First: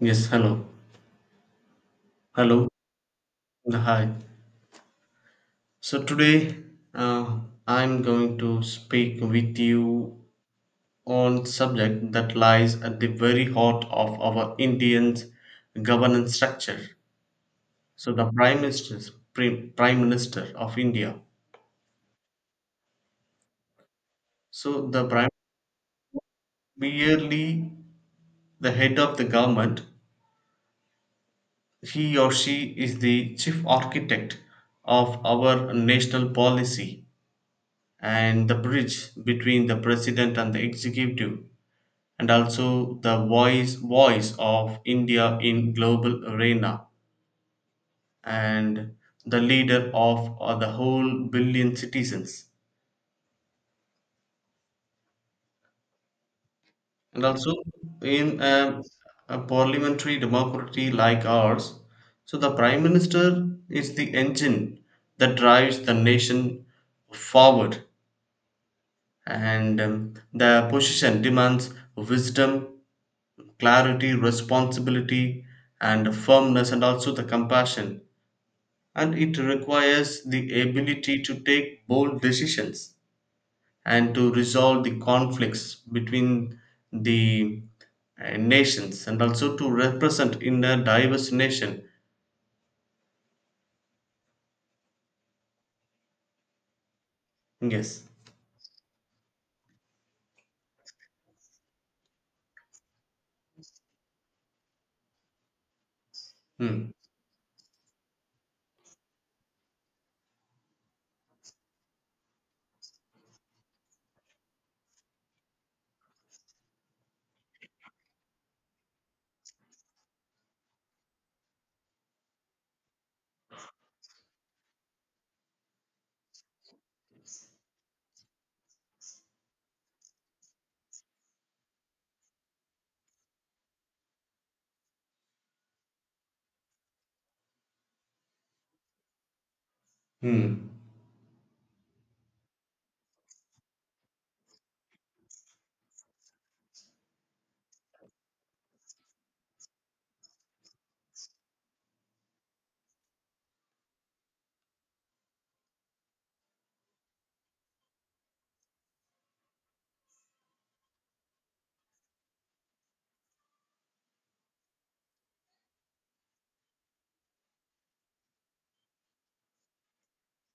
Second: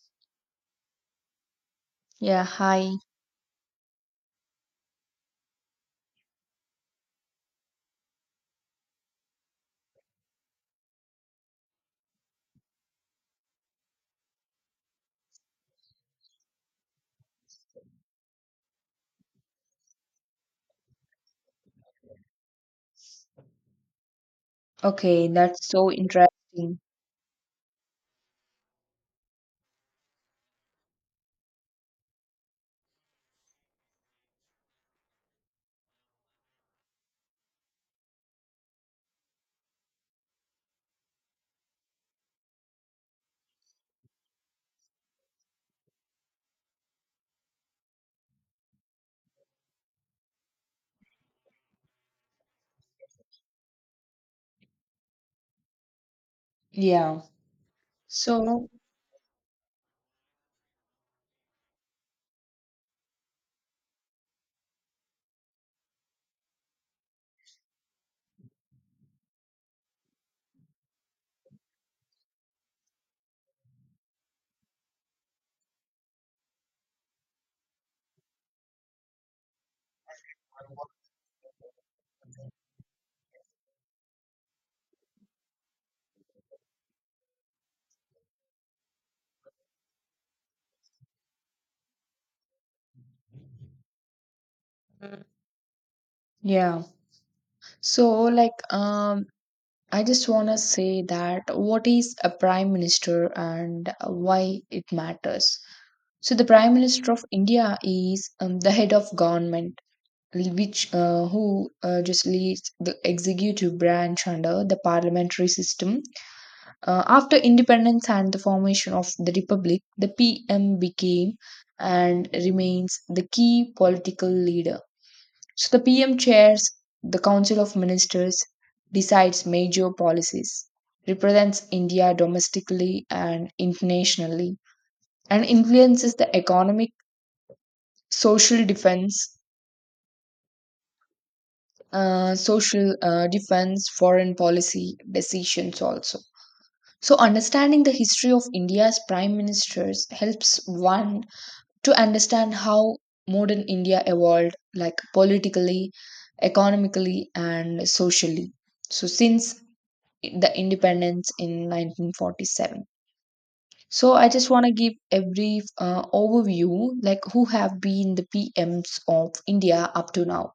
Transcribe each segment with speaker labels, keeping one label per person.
Speaker 1: Yes, hello.
Speaker 2: Yeah,
Speaker 1: Hello.
Speaker 2: hi.
Speaker 1: Hi. So today uh, I'm going to speak with you on subject that lies at the very heart of our Indian's governance structure. So the Prime Minister, Prime Minister of India. So the
Speaker 2: Okay,
Speaker 1: Prime
Speaker 2: that's so interesting.
Speaker 1: merely the head of the government. He or she is the chief architect of our national policy and the bridge between the president and the executive and also the voice of India in global arena and the leader of the whole billion citizens
Speaker 2: Yeah.
Speaker 1: and also in
Speaker 2: So,
Speaker 1: a parliamentary democracy like ours. So the Prime Minister is the engine that drives the nation forward and the position demands wisdom, clarity, responsibility, and firmness, and also the compassion. And it requires the ability to take bold decisions and to resolve the conflicts between the nations and also to represent in a diverse nation.
Speaker 2: yeah.
Speaker 1: Yes.
Speaker 2: So, like, I just want to say that what is a prime minister and why it matters. So, the prime
Speaker 1: Hmm.
Speaker 2: minister of India is the head of government, which who just leads the executive branch under the parliamentary system. After independence and the formation of the republic, the PM became and remains the key political leader. So the PM chairs the Council of Ministers, decides major policies, represents India domestically and internationally, and influences the economic, social defense,
Speaker 1: Hmm.
Speaker 2: social defense, foreign policy decisions also. So, understanding the history of India's prime ministers helps one to understand how modern India evolved, like politically, economically, and socially. So, since the independence in 1947. So, I just want to give a brief overview, like who have been the PMs of India up to now.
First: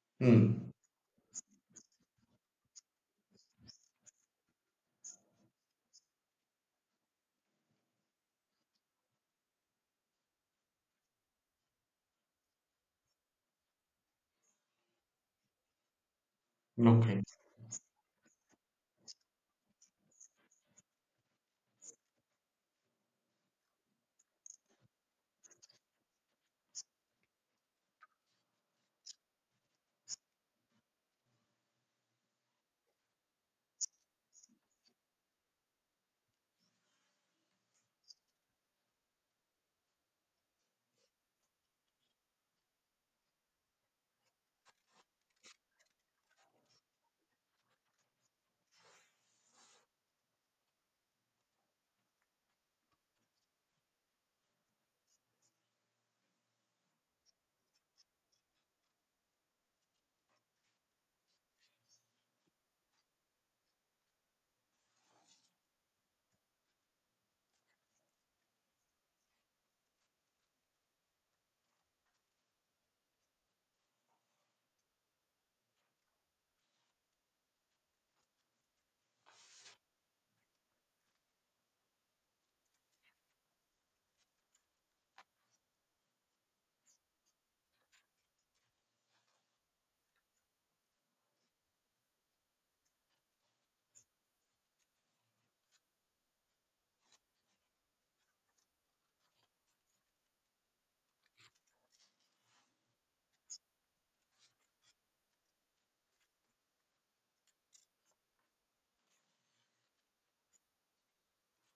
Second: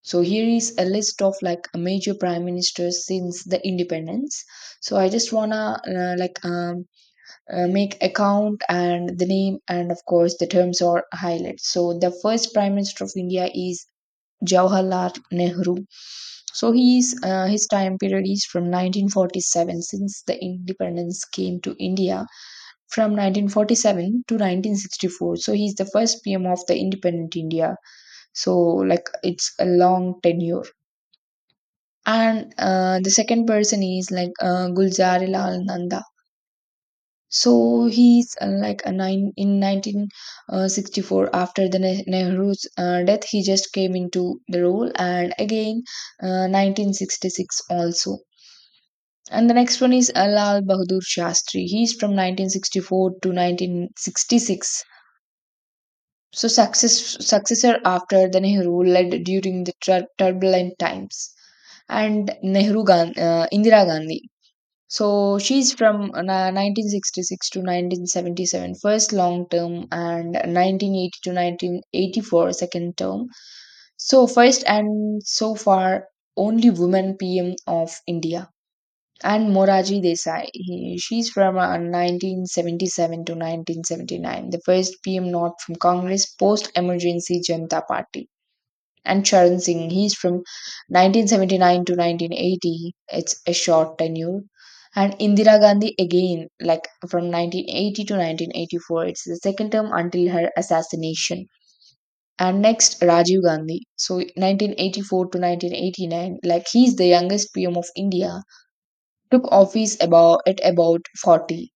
Speaker 2: So, here
Speaker 1: Hmm.
Speaker 2: is a list of like major prime ministers since the independence. So, I just want to uh, like um, make account and the name, and of course the terms are highlighted. So the first prime minister of India is Jawaharlal Nehru. So he's
Speaker 1: Okay.
Speaker 2: his time period is from 1947, since the independence came to India, from 1947 to 1964. So he's the first PM of the independent India, so like it's a long tenure. And the second person is like Gulzari Lal. So he's like a nine in 1964. After the Nehru's death, he just came into the role, and again 1966 also. And the next one is Lal Bahadur Shastri. He's from 1964 to 1966. So successor after the Nehru, led during the turbulent times. And Nehru Gan Indira Gandhi. So she's from 1966 to 1977, first long term, and 1980 to 1984, second term. So, first and so far, only woman PM of India. And Moraji Desai, she's from 1977 to 1979, the first PM not from Congress, post emergency Janata Party. And Charan Singh. He's from 1979 to 1980. It's a short tenure. And Indira Gandhi again, like from 1980 to 1984. It's the second term until her assassination. And next, Rajiv Gandhi. So 1984 to 1989, like he's the youngest PM of India, took office about at about 40.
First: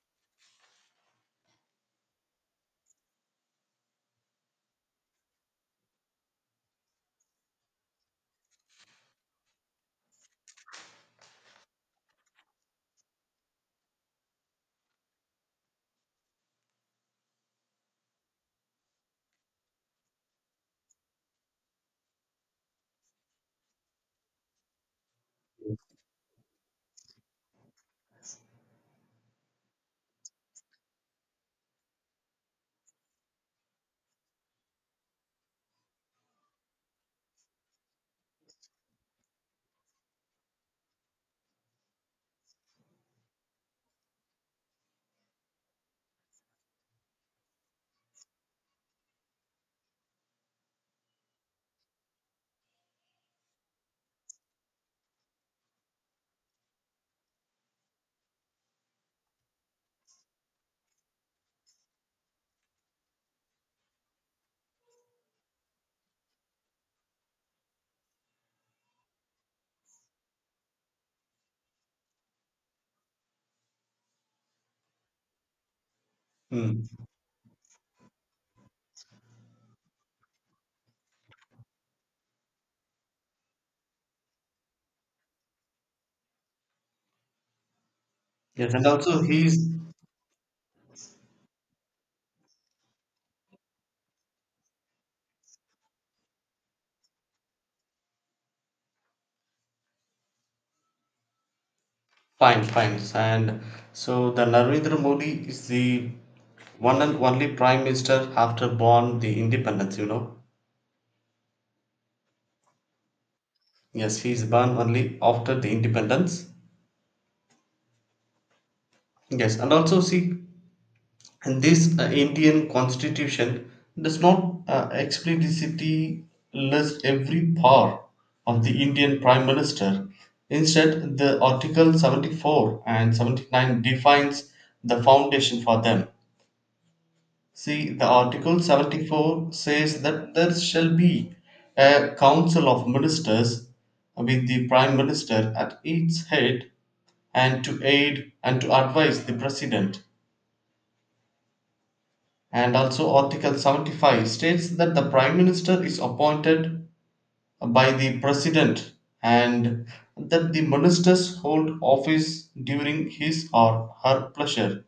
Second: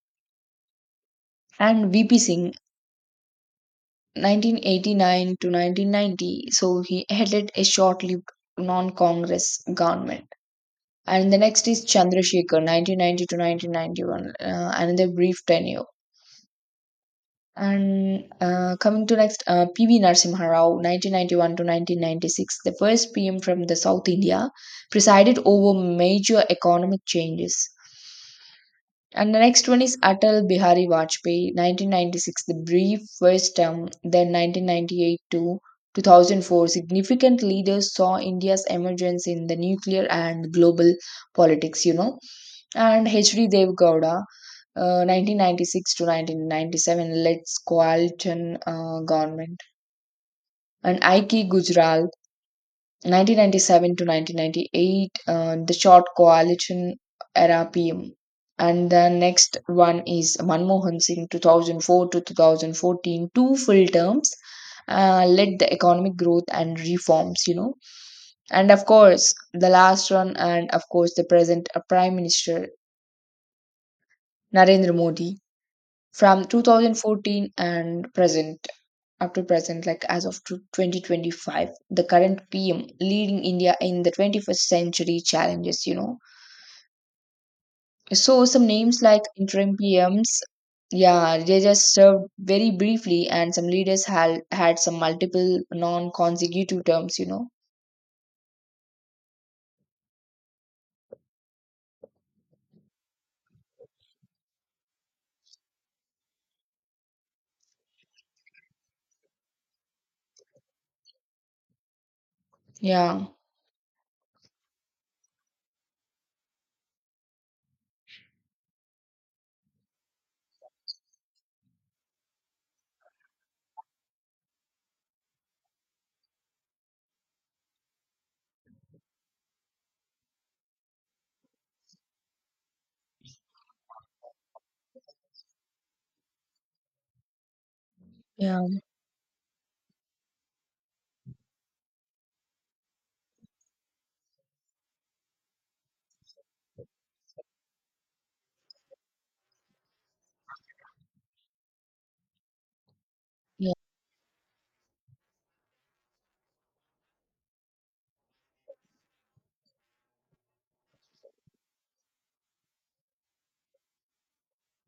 Speaker 2: And VP Singh, 1989 to 1990. So he headed a short-lived non-Congress government. And the next is Chandrasekhar, 1990 to 1991, another brief tenure. And coming to next, P.V. Narasimha Rao, 1991 to 1996, the first PM from the South India, presided over major economic changes. And the next one is Atal Bihari Vajpayee, 1996, the brief first term, then 1998 to 2004. Significant leaders saw India's emergence in the nuclear and global politics. And H.D. Dev Gowda, 1996 to 1997, Let's Coalition Government, and Aiki Gujral, 1997 to 1998, The Short Coalition Era PM. And the next one is Manmohan Singh, 2004 to 2014, two full terms, led the economic growth and reforms. And of course, the last one, and of course, the present Prime Minister Narendra Modi, from
Speaker 1: Hmm.
Speaker 2: 2014 and present up to present, like as of to 2025, the current PM leading India in the 21st century challenges. So some
Speaker 1: Yes, and
Speaker 2: names
Speaker 1: also
Speaker 2: like
Speaker 1: he's.
Speaker 2: interim PMs, yeah, they just served very briefly, and some leaders had had some multiple non-consecutive terms.
Speaker 1: Fine, fine. And so the Narendra Modi is the one and only Prime Minister after born the independence.
Speaker 2: Yeah,
Speaker 1: Yes, he is born only after the independence. Yes, and also see, and this Indian constitution does not explicitly list every power of the Indian Prime Minister. Instead, the Article 74 and 79 defines the foundation for them. See, the Article
Speaker 2: yeah,
Speaker 1: 74 says that there shall be a Council of Ministers with the Prime Minister at its head and to aid and to advise the President. And also, Article
Speaker 2: yeah.
Speaker 1: 75 states that the Prime Minister is appointed by the President and that the ministers hold office during his or her pleasure.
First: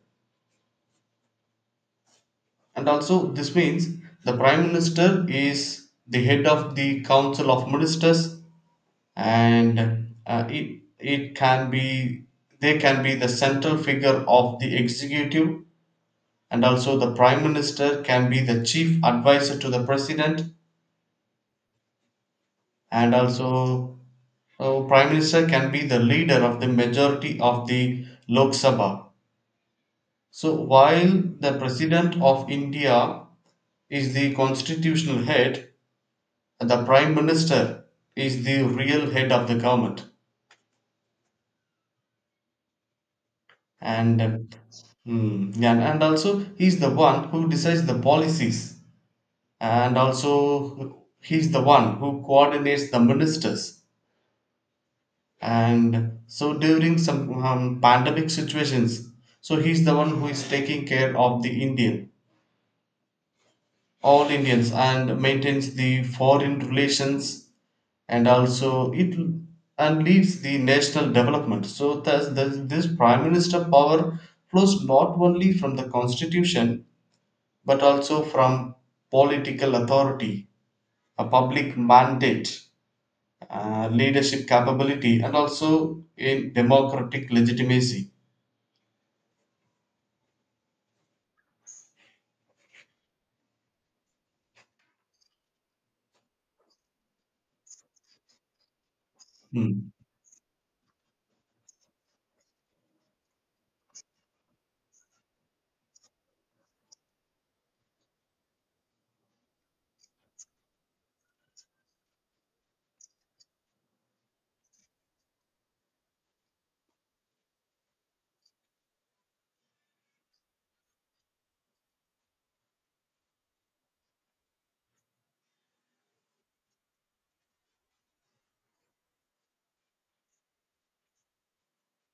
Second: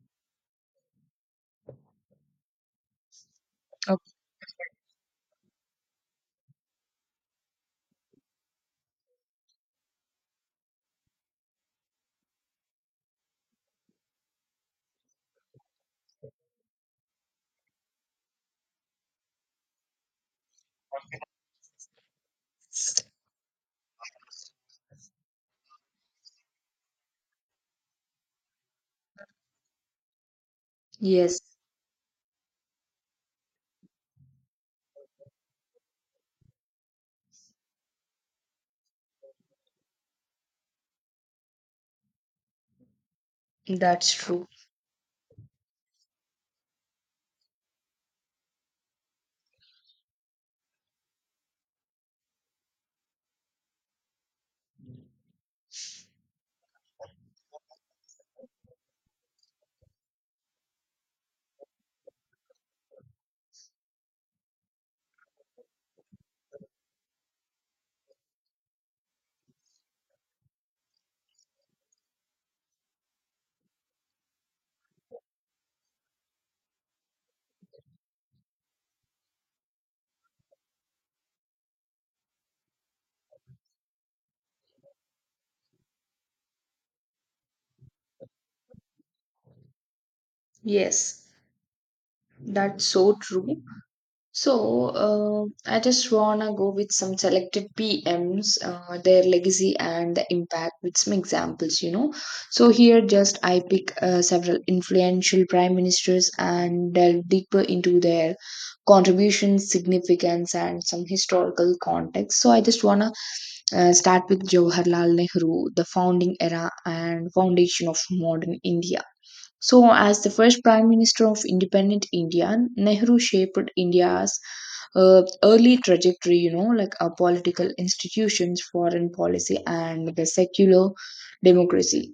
Speaker 1: And also this means
Speaker 2: Okay.
Speaker 1: the Prime Minister is the head of the Council of Ministers, and it it can be they can be the central figure of the executive, and also the Prime Minister can be the chief advisor to the President, and also Prime Minister can be the leader of the majority of the Lok Sabha. So while
Speaker 2: Yes.
Speaker 1: the President of India is the constitutional head, the Prime Minister is the real head of the government.
Speaker 2: That's
Speaker 1: and uh,
Speaker 2: true.
Speaker 1: mm, yeah, and also he's the one who decides the policies, and also he's the one who coordinates the ministers, and so during some pandemic situations, so he's the one who is taking care of the Indian all Indians and maintains the foreign relations and also it and leads the national development. So thus this Prime Minister power flows not only from the constitution but also from political authority, a public mandate, leadership capability, and also in democratic legitimacy.
Speaker 2: Yes, that's so true. So, I just wanna go with some selected PMs, their legacy
Speaker 1: Hmm.
Speaker 2: and the impact with some examples. So, here just I pick several influential prime ministers and delve deeper into their contributions, significance, and some historical context. So, I just wanna start with Jawaharlal Nehru, the founding era and foundation of modern India. So, as the first Prime Minister of independent India, Nehru shaped India's early trajectory, like our political institutions, foreign policy, and the secular democracy.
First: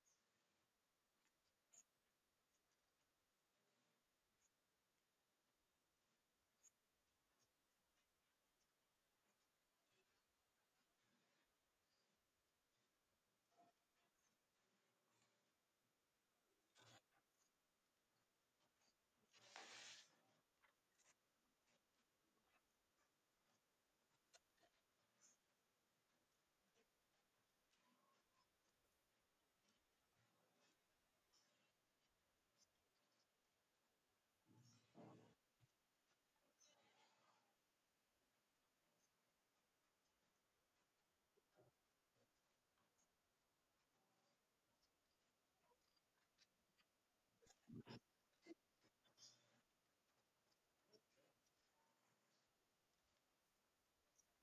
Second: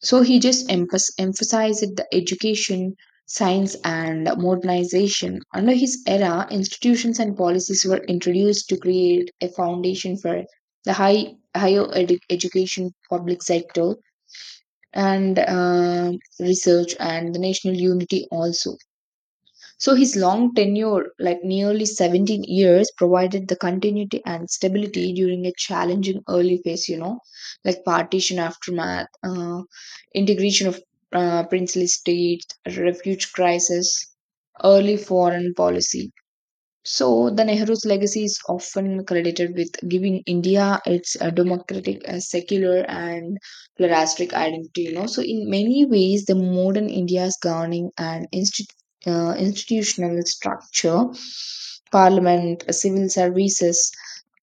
Speaker 2: So he just emphasized the education, science, and modernization. Under his era, institutions and policies were introduced to create a foundation for the higher education public sector, and research and the national unity also. So his long tenure, like nearly 17 years, provided the continuity and stability during a challenging early phase, like partition aftermath, integration of princely states, refuge crisis, early foreign policy. So, the Nehru's legacy is often credited with giving India its democratic, secular, and pluralistic identity. So in many ways, the modern India's governing and institutional structure, parliament, civil services,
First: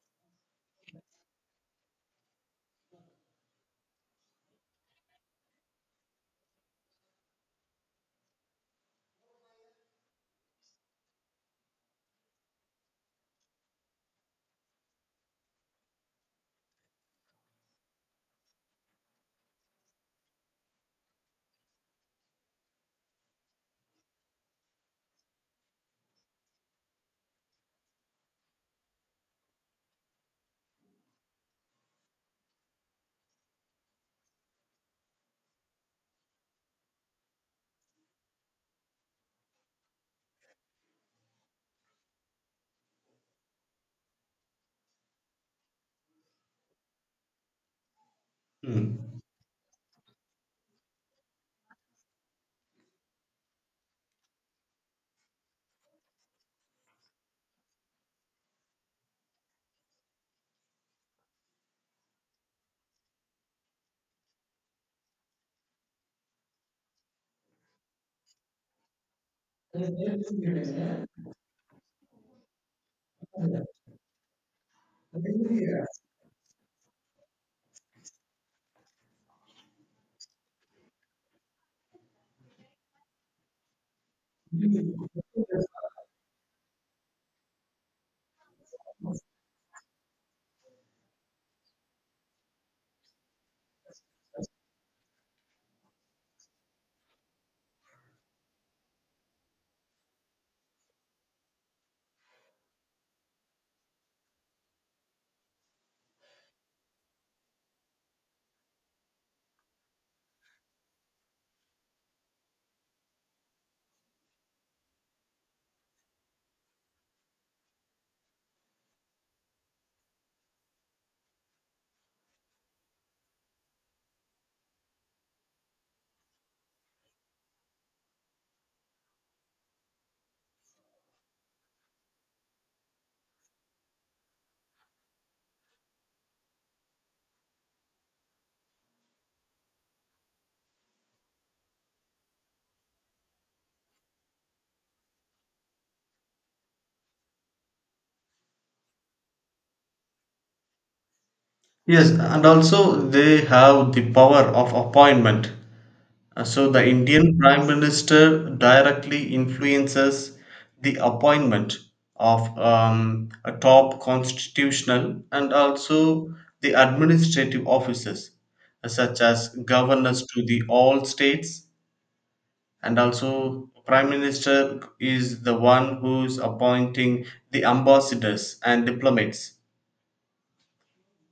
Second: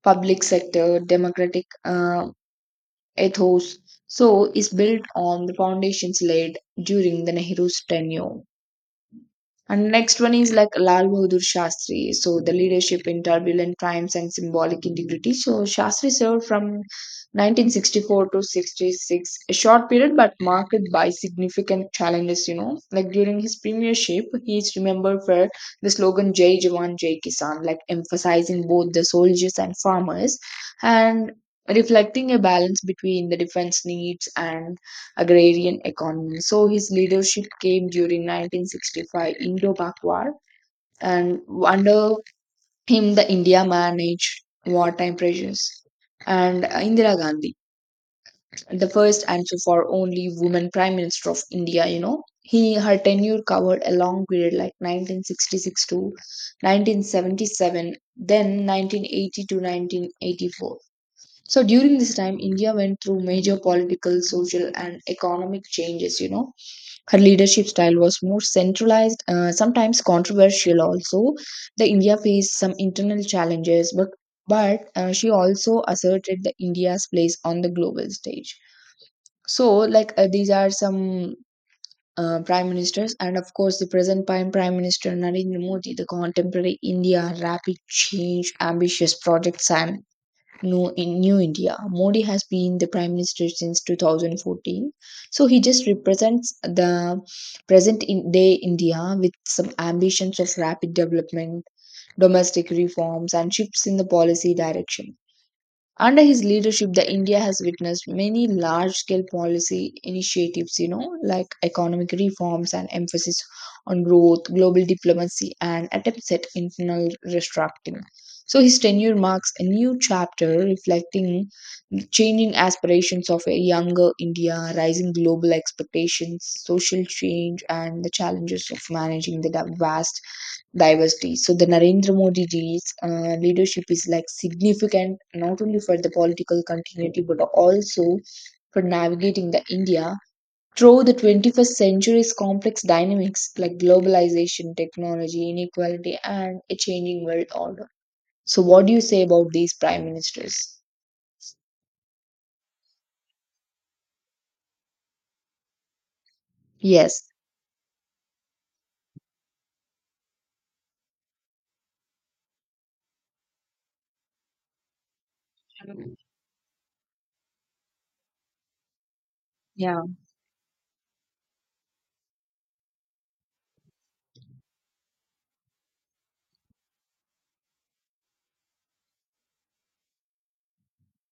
Speaker 2: public sector, democratic ethos, so is built on the foundations laid during the Nehru's tenure. And next one is like Lal Bahadur Shastri. So the leadership in turbulent times and symbolic integrity. So Shastri served from 1964 to 66, a short period but marked by significant challenges. Like during his premiership, he is remembered for the slogan Jai Jawan, Jai Kisan, like emphasizing both the soldiers and farmers, and reflecting a balance between the defense needs and agrarian economy. So his leadership came during 1965 Indo-Pak War, and under him, the India managed wartime pressures. And Indira Gandhi, the
Speaker 1: Hmm.
Speaker 2: first and so far only woman prime minister of India, he her tenure covered a long period, like 1966 to 1977, then 1980 to 1984. So during this time, India went through major political, social, and economic changes. Her leadership style was more centralized, sometimes controversial also. The India faced some internal challenges, but she also asserted the India's place on the global stage. So, like, these are some prime ministers, and of course, the present prime minister Narendra Modi, the contemporary India, rapid change, ambitious projects, and New India. Modi has been the Prime Minister since 2014. So he just represents the present in day India with some ambitions of rapid development, domestic reforms, and shifts in the policy direction. Under his leadership, the India has witnessed many large scale policy initiatives, you know, like economic reforms and emphasis on growth, global diplomacy, and attempts at internal restructuring. So his tenure marks a new chapter reflecting the changing aspirations of a younger India, rising global expectations, social change, and the challenges of managing the vast diversity. So the Narendra Modi ji's leadership is like significant, not only for the political continuity but also for navigating the India through the 21st century's complex dynamics, like globalization, technology, inequality, and a changing world order. So, what do you say about these prime ministers?
Speaker 1: Yes, and also they have the power of appointment. So the
Speaker 2: Yes.
Speaker 1: Indian Prime Minister directly influences the appointment of a top constitutional and also the administrative offices, such as
Speaker 2: Yeah.
Speaker 1: governors to the all states, and also Prime Minister is the one who's appointing the ambassadors and diplomats,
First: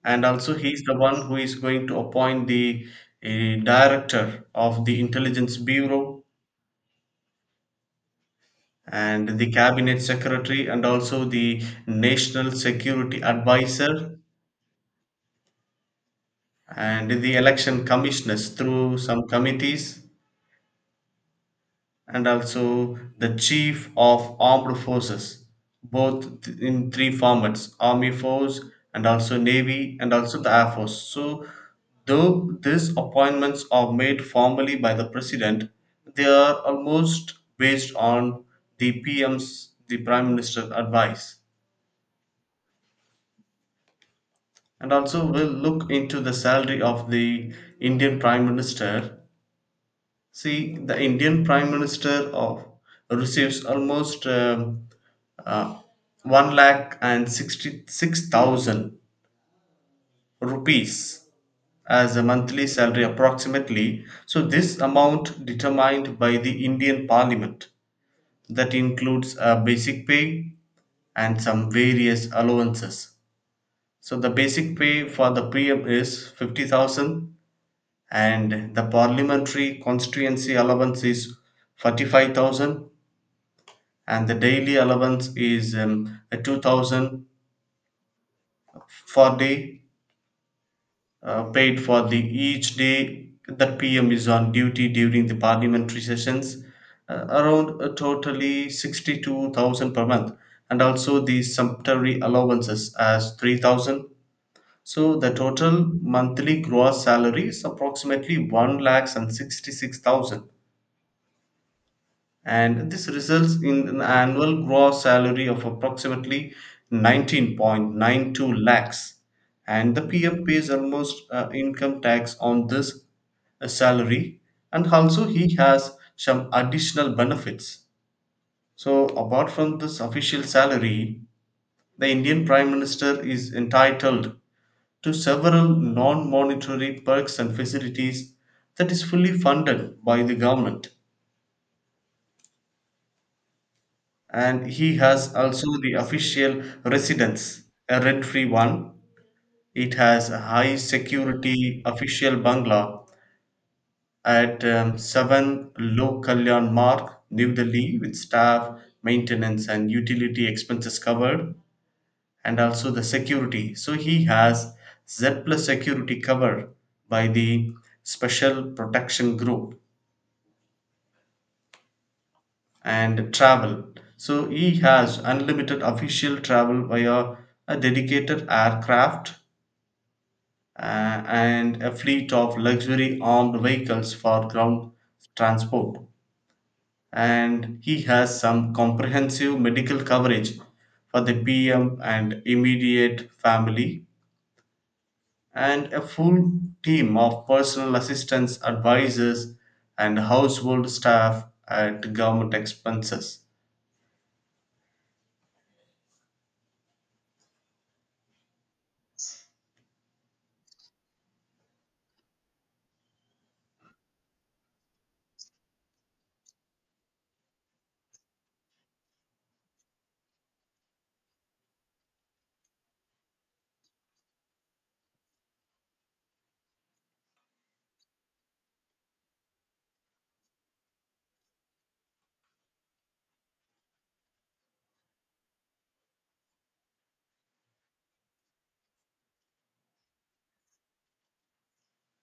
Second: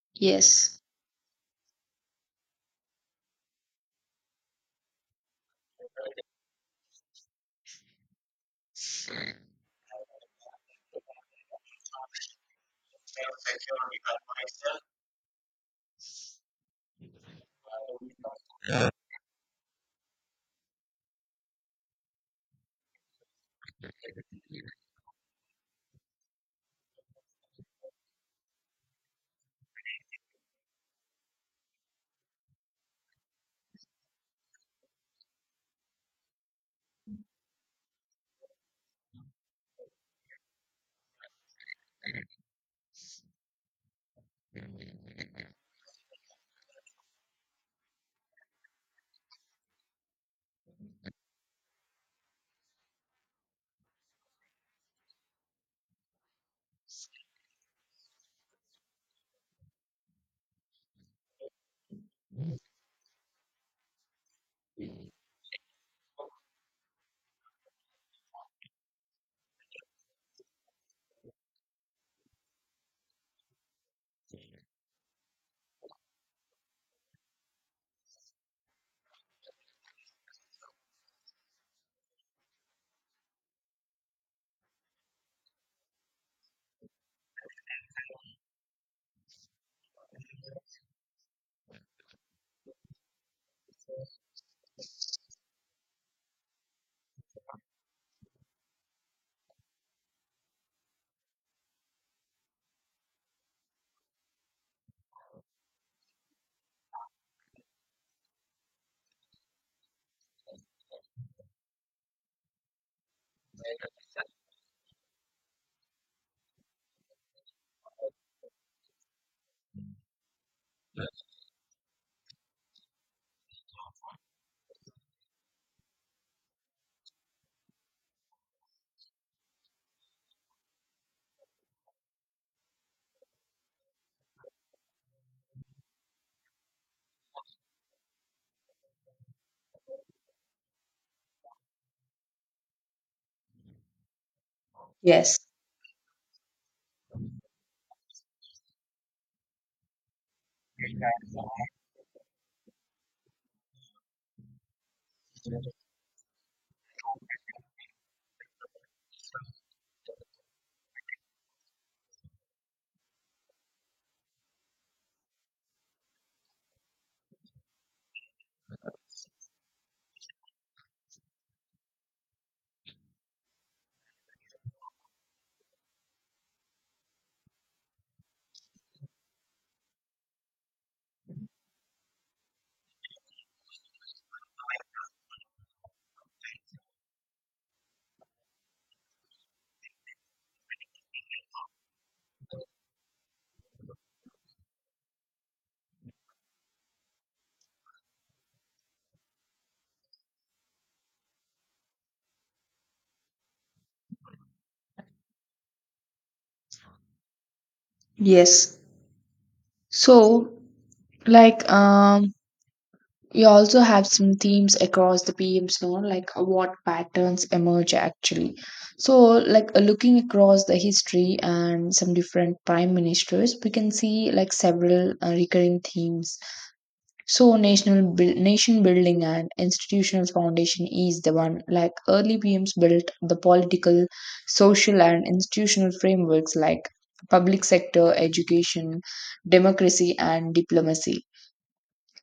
Speaker 1: and also he's
Speaker 2: Yes.
Speaker 1: the one who is going to appoint the uh, director of the intelligence bureau and the cabinet secretary and also the national security advisor and the election commissioners through some committees and also the chief of armed forces, both in three formats army force and also navy and also the air force. So though these appointments are made formally by the President, they are almost based on the Prime Minister advice. And also we will look into the salary of the Indian Prime Minister. See, the Indian Prime Minister of receives almost uh, 1 lakh and 66,000 rupees as a monthly salary approximately. So this amount determined by the Indian Parliament that includes a basic pay and some various allowances. So the basic pay for the PM is 50,000 and the parliamentary constituency allowance is 45,000 and the daily allowance is 2000 for day paid for the each day that PM is on duty during the parliamentary sessions, around totally 62,000 per month, and also the sumptuary allowances as 3000. So the total monthly gross salary is approximately 1 lakhs and 66,000, and this results in an annual gross salary of approximately 19.92 lakhs, and the pf pays almost income tax on this salary. And also he has some additional benefits. So apart from this official salary, the Indian Prime Minister is entitled to several non monetary perks and facilities that is fully funded by the government. And he has
Speaker 2: Yes.
Speaker 1: also the official residence, a rent-free one. It has a high security official bungalow at 7 Low Kalyan Mark, New Delhi, with staff, maintenance, and utility expenses covered, and also the security. So he has Z plus security covered by the Special Protection Group. And travel. So he has unlimited official travel via a dedicated aircraft and a fleet of luxury armed vehicles for ground transport. And he has some comprehensive medical coverage for the PM and immediate family, and a full team of personal assistants, advisors, and household staff at government expenses.
Speaker 2: Yes. So, like, you also have some themes across the PMs, know, like what patterns emerge actually. So, like looking across the history and some different prime ministers, we can see like several recurring themes. So, nation building and institutional foundation is the one. Like early PMs built the political, social, and institutional frameworks like public sector, education, democracy, and diplomacy.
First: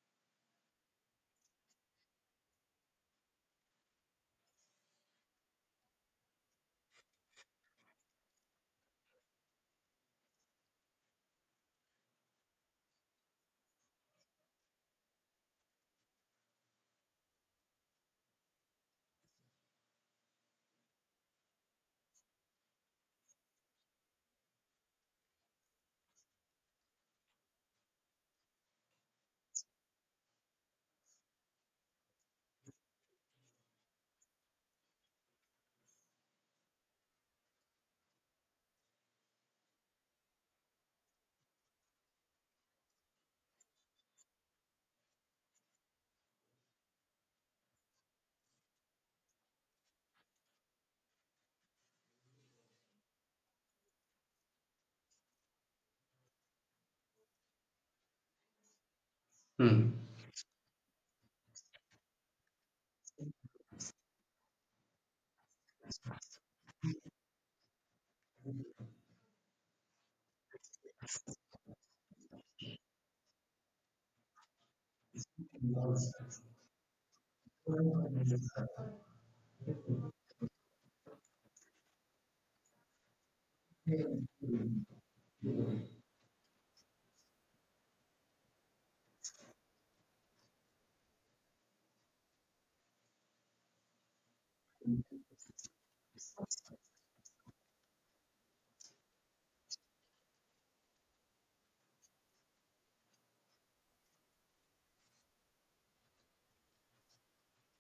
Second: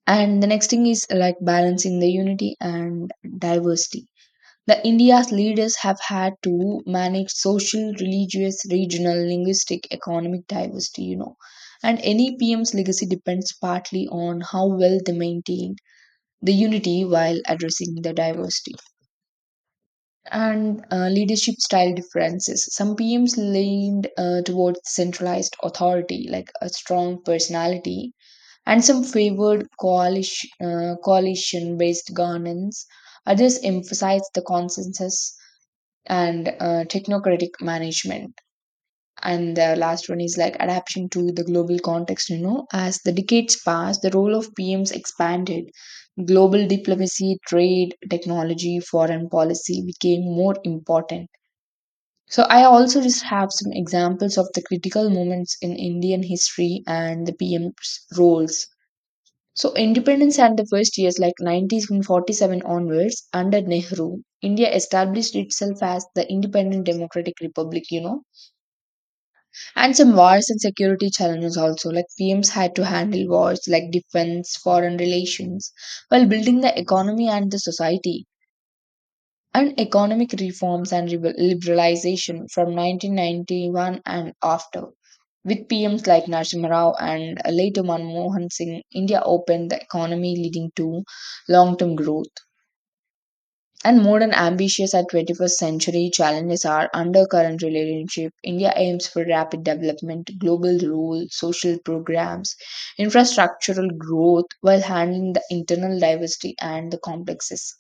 Speaker 2: And the next thing is like balancing the unity and diversity. The India's leaders have had to manage social, religious, regional, linguistic, economic diversity. And any PM's legacy depends partly on how well they maintain the unity while addressing the diversity. And leadership style differences. Some PMs leaned towards centralized authority, like a strong personality, and some favored coalition-based governance. Others emphasize the consensus and technocratic management. And the last one is like adaptation to the global context. As the decades passed, the role of PMs expanded. Global diplomacy, trade, technology, foreign policy became more important. So I also just have some examples of the critical moments in Indian history and the PM's roles. So,
Speaker 1: Hmm.
Speaker 2: independence and the first years, like 1947 onwards, under Nehru, India established itself as the independent democratic republic. And some wars and security challenges also, like PMs had to handle wars like defense, foreign relations, while building the economy and the society. And economic reforms and liberalization from 1991 and after. With PMs like Narasimha Rao and later Manmohan Singh, India opened the economy, leading to long term growth. And modern ambitions at 21st century challenges are undercurrent relationship. India aims for rapid development, global rule, social programs, infrastructural growth, while handling the internal diversity and the complexes.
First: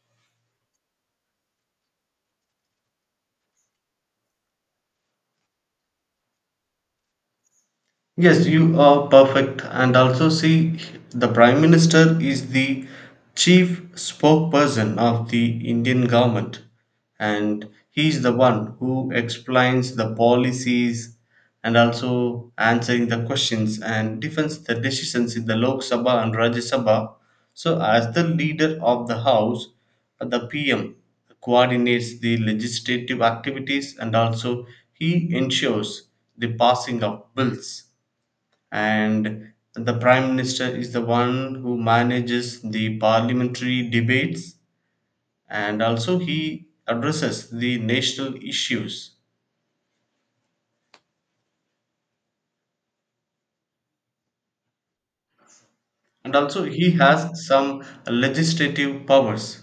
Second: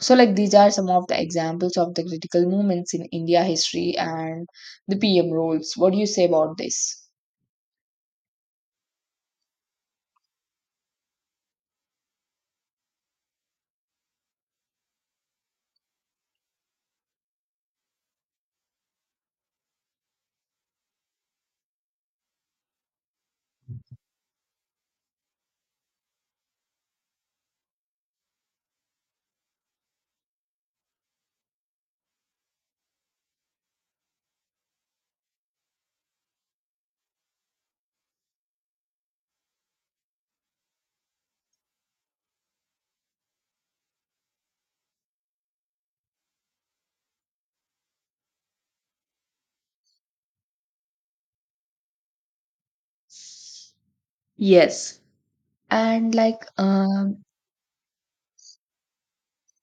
Speaker 2: So, like, these are some of the examples of the critical moments in India history and the PM roles. What do you say about this?
Speaker 1: Yes, you are perfect. And also, see, the Prime Minister is the chief spokesperson of the Indian government, and he is the one who explains the policies and also answering the questions and defends the decisions in the Lok Sabha and Rajya Sabha. So, as the leader of the House, the PM coordinates the legislative activities, and also he ensures the passing of bills, and the Prime Minister is the one who manages the parliamentary debates and also he addresses the national issues.
Speaker 2: Yes. And
Speaker 1: And
Speaker 2: like,
Speaker 1: also he has some legislative powers.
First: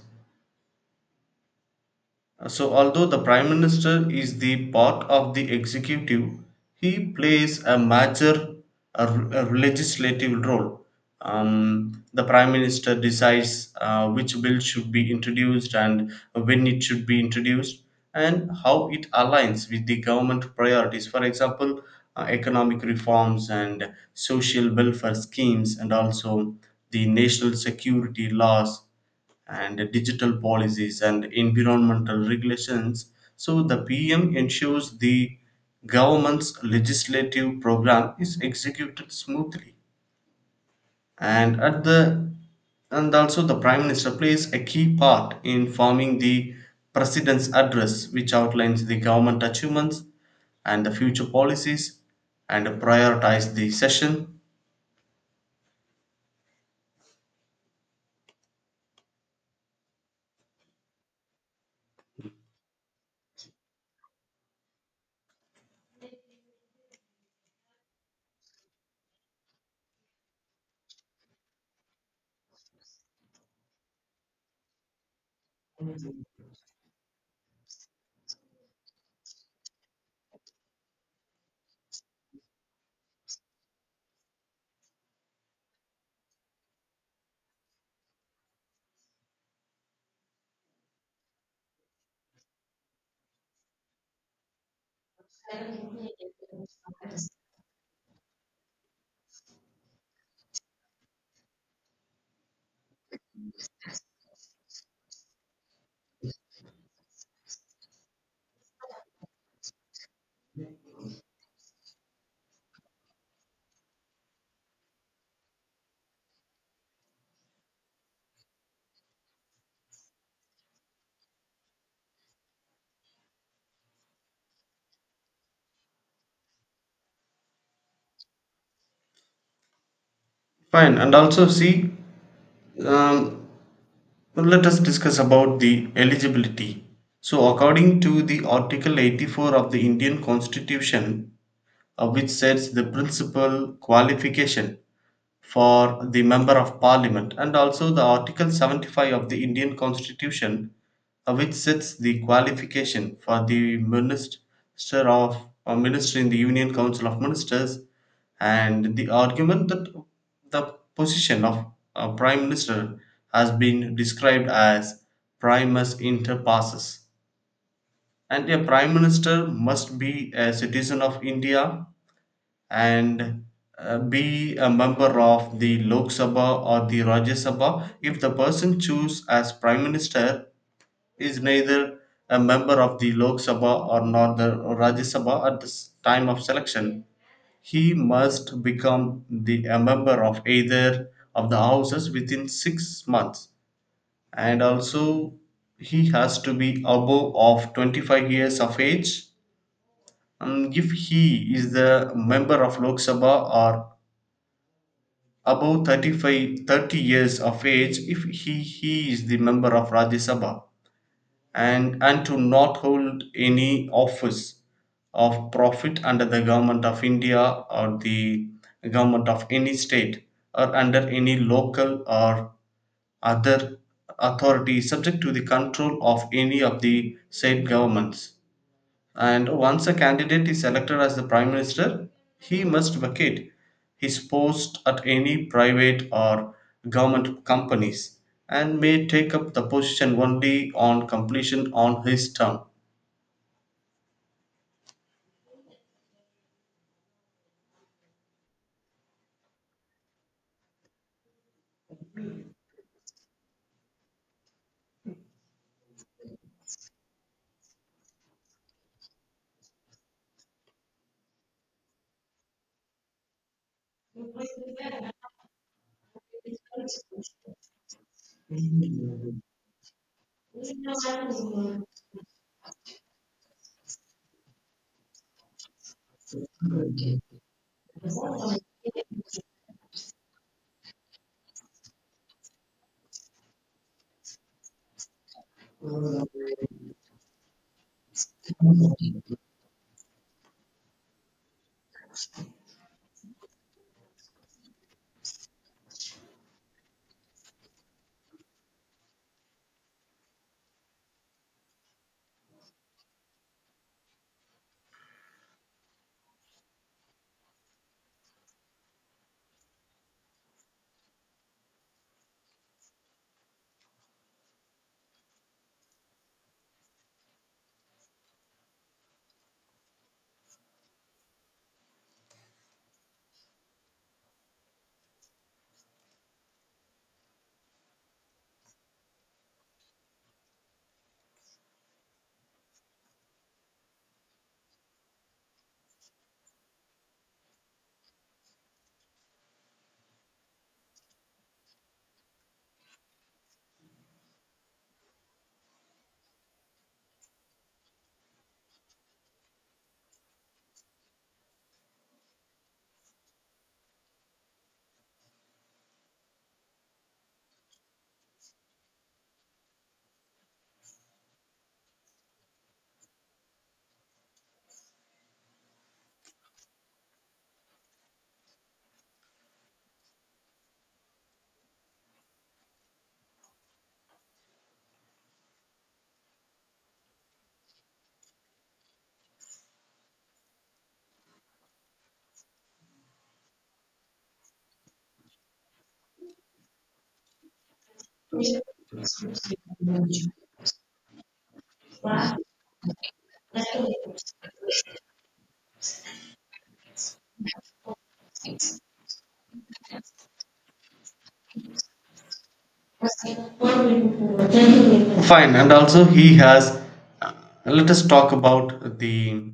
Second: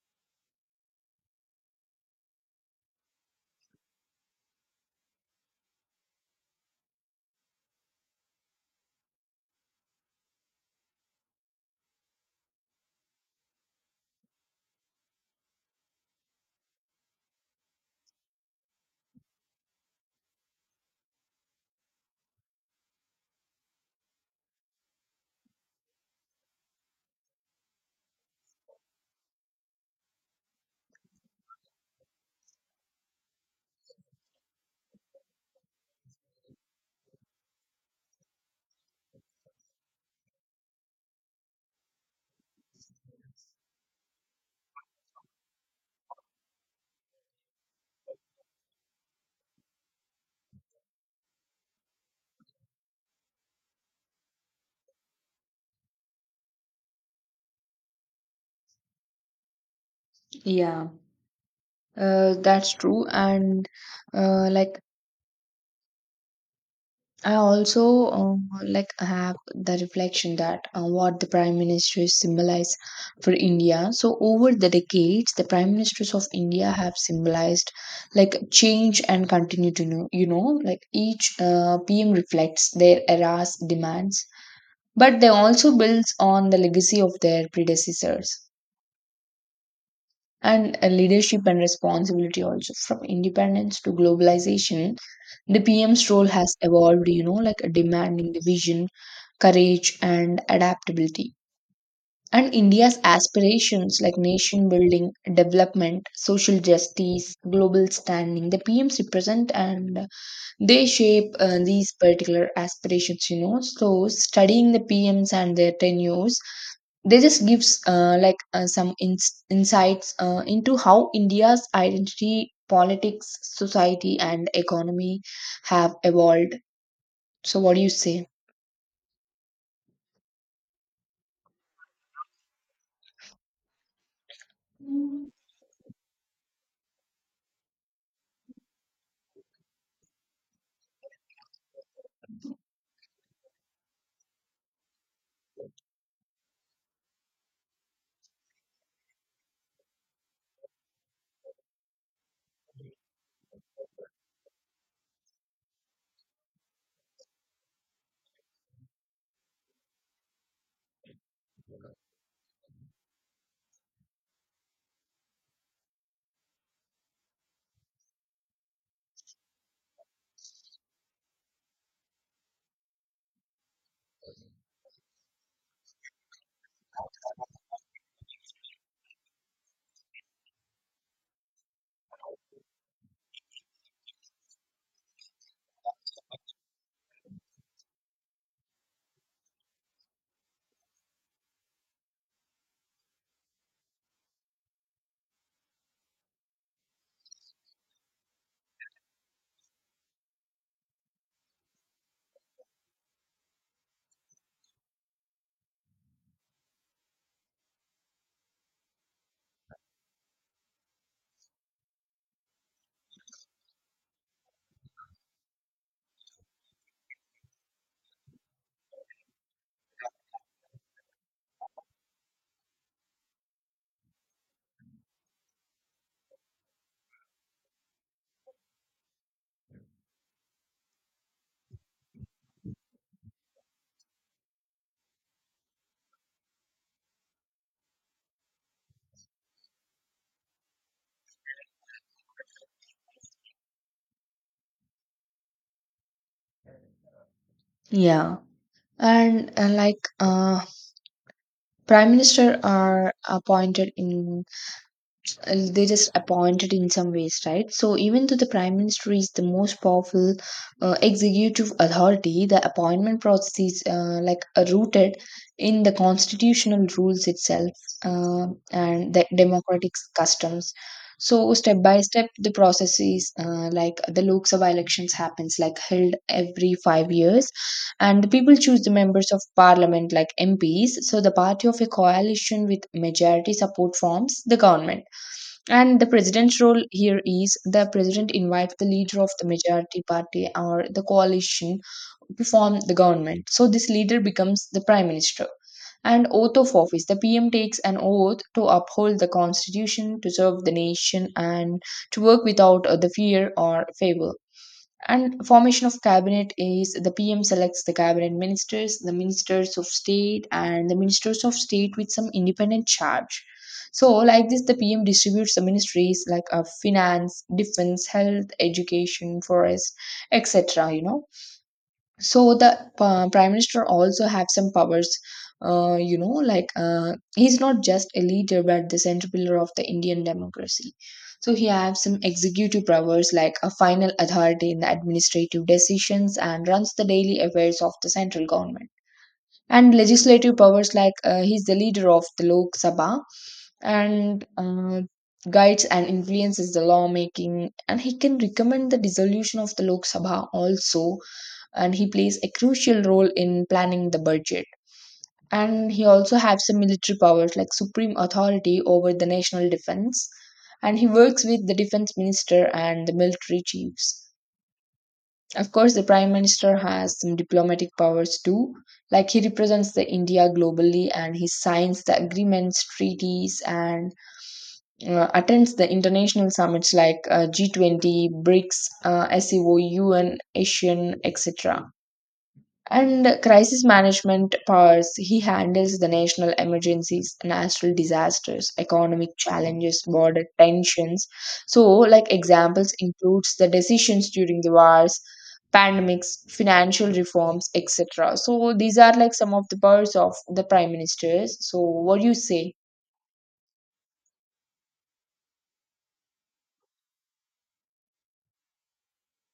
Speaker 1: So, although the Prime Minister is the part of the executive, he plays a major a legislative role. The Prime Minister decides which bill should be introduced and when it should be introduced and how it aligns with the government priorities. For example, economic reforms and social welfare schemes, and also the national security laws and digital policies and environmental regulations. So the PM ensures the government's legislative program is executed smoothly. And at the and also the Prime Minister plays a key part in forming the President's address, which outlines the government achievements and the future policies and prioritize the session.
Speaker 2: yeah, that's true. And like, I also like have the reflection that what the prime ministers symbolize for India. So over the decades, the prime ministers of India have symbolized like change and continue to know. You know, like each PM reflects their era's demands, but they also builds on the legacy of their predecessors. And Leadership and responsibility also, from independence to globalization the PM's role has evolved, demanding the vision, courage and adaptability, and India's aspirations like nation building, development, social justice, global standing, the PMs represent and they shape these particular aspirations. So studying the PMs and their tenures, they just gives some insights into how India's identity, politics, society and economy have evolved. So what do you say?
Speaker 1: Fine, and also see. Um, Now let us discuss about the eligibility. So according to the Article 84 of the Indian Constitution, which sets the principal qualification for the member of parliament, and also the Article 75 of the Indian Constitution, which sets the qualification for the minister of or minister in the Union Council of Ministers, and the argument that the position of a Prime Minister has been described as primus inter pares, and a Prime Minister must be a citizen of India and be a member of the Lok Sabha or the Rajya Sabha. If the person choose as Prime Minister is neither a member of the Lok Sabha or not the Rajya Sabha at the time of selection, he must become the a member of either of the houses within 6 months. And also he has to be above of 25 years of age, if he is the member of Lok Sabha, or above 30 years of age if he is the member of Rajya Sabha, and to not hold any office of profit under the government of India or the government of any state or under any local or other authority subject to the control of any of the said governments. And once a candidate is elected as the Prime Minister, he must vacate his post at any private or government companies and may take up the position only on completion on his term.
Speaker 2: Yeah, and prime minister are appointed in, they just appointed in some ways, right? So even though the prime minister is the most powerful executive authority, the appointment process is, rooted in the constitutional rules itself, uh, and the democratic customs. So step by step, the process is, like the Lok Sabha elections happens, like held every 5 years, and the people choose the members of parliament like MPs. So the party of a coalition with majority support forms the government. And the president's role here is the president invites the leader of the majority party or the coalition to form the government. So this leader becomes the prime minister. And oath of office. The PM takes an oath to uphold the constitution, to serve the nation, and to work without the fear or favor. And formation of cabinet is the PM selects the cabinet ministers, the ministers of state, and the ministers of state with some independent charge. So like this, the PM distributes the ministries like, finance, defense, health, education, forest, etc., you know. So the prime minister also have some powers, he's not just a leader but the center pillar of the Indian democracy. So he has some executive powers like a final authority in the administrative decisions and runs the daily affairs of the central government. And legislative powers, like he's the leader of the Lok Sabha and guides and influences the lawmaking, and he can recommend the dissolution of the Lok Sabha also. And he plays a crucial role in planning the budget. And he also has some military powers like supreme authority over the national defense. And he works with the defense minister and the military chiefs. Of course, the prime minister has some diplomatic powers too. Like he represents the India globally, and he signs the agreements, treaties, and attends the international summits like G20, BRICS, SEO, UN, ASEAN, etc. And crisis management powers, he handles the national emergencies, natural disasters, economic challenges, border tensions. So like examples includes the decisions during the wars, pandemics, financial reforms, etc. So these are like some of the powers of the prime ministers. So what do you say?
Speaker 1: Fine, and also he has. uh, Let us talk about the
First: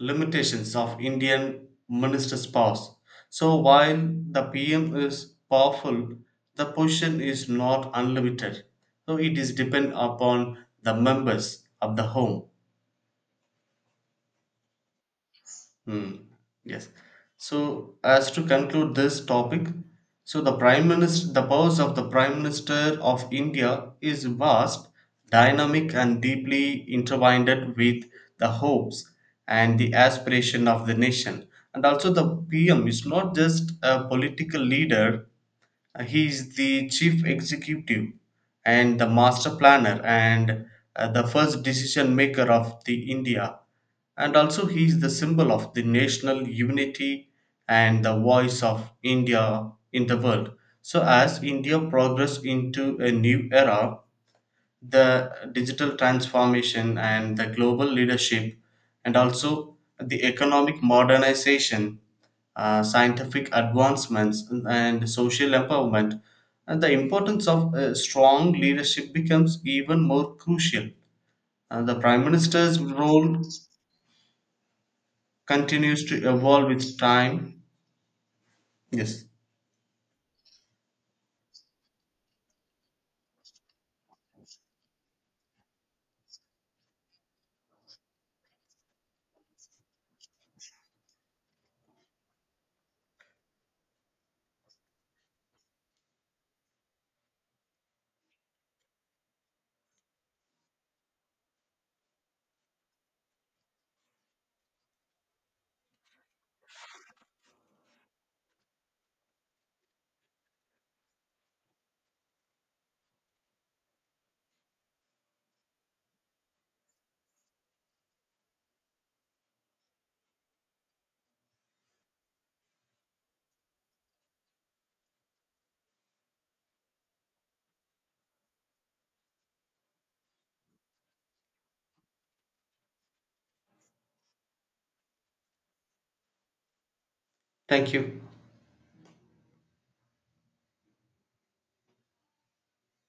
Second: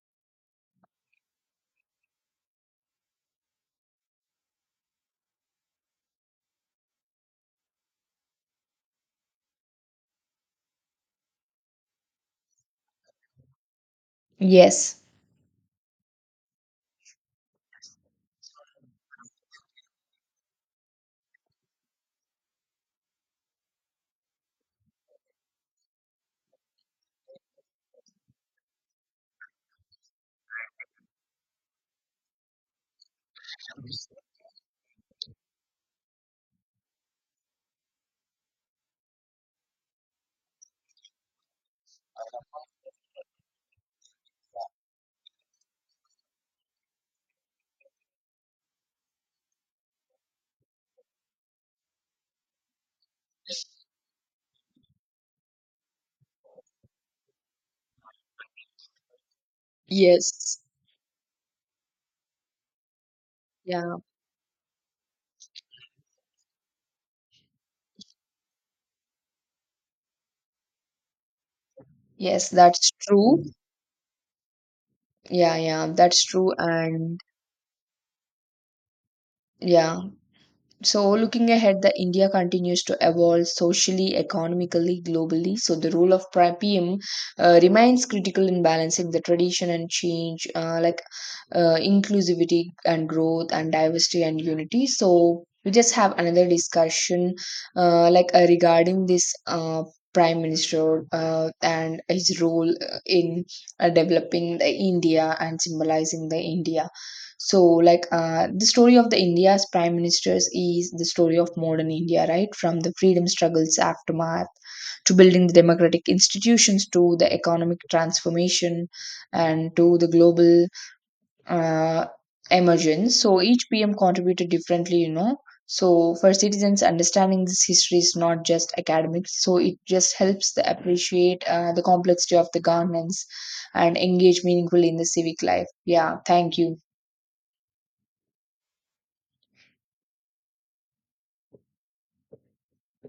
Speaker 1: limitations of Indian minister's powers. So while the PM is powerful, the position is not unlimited. So it is depend upon the members of the home.
Speaker 2: Yes.
Speaker 1: Hmm. Yes. So, as to conclude this topic, so the Prime Minister, the powers of the Prime Minister of India is vast, dynamic, and deeply intertwined with the hopes and the aspiration of the nation. And also, the PM is not just a political leader. He is the chief executive and the master planner and the first decision maker of the India. And also he is the symbol of the national unity and the voice of India in the world. So as India progress into a new era, the digital transformation and the global leadership, and also the
Speaker 2: Yes.
Speaker 1: economic modernization, scientific
Speaker 2: Yeah.
Speaker 1: advancements, and social empowerment. And the importance of strong leadership becomes even more crucial. The Prime
Speaker 2: Yes,
Speaker 1: Minister's
Speaker 2: that's true.
Speaker 1: role
Speaker 2: Yeah, yeah,
Speaker 1: continues to
Speaker 2: that's true.
Speaker 1: evolve with
Speaker 2: And
Speaker 1: time. Yes,
Speaker 2: yeah, so, looking ahead, the India continues to evolve socially, economically, globally. So the role of PM remains critical in balancing the tradition and change, inclusivity and growth, and diversity and unity. So we just have another discussion, regarding this prime minister and his role in developing the India and symbolizing the India. So, like, the story of the India's prime ministers is the story of modern India, right? From the freedom struggles aftermath to building the democratic institutions, to the economic transformation, and to the global uh, emergence. So each PM contributed differently, you know. So for citizens, understanding this history is not just academic. So it just helps the appreciate the complexity of the governance and engage meaningfully in the civic life. Yeah, thank you.
Speaker 1: thank you.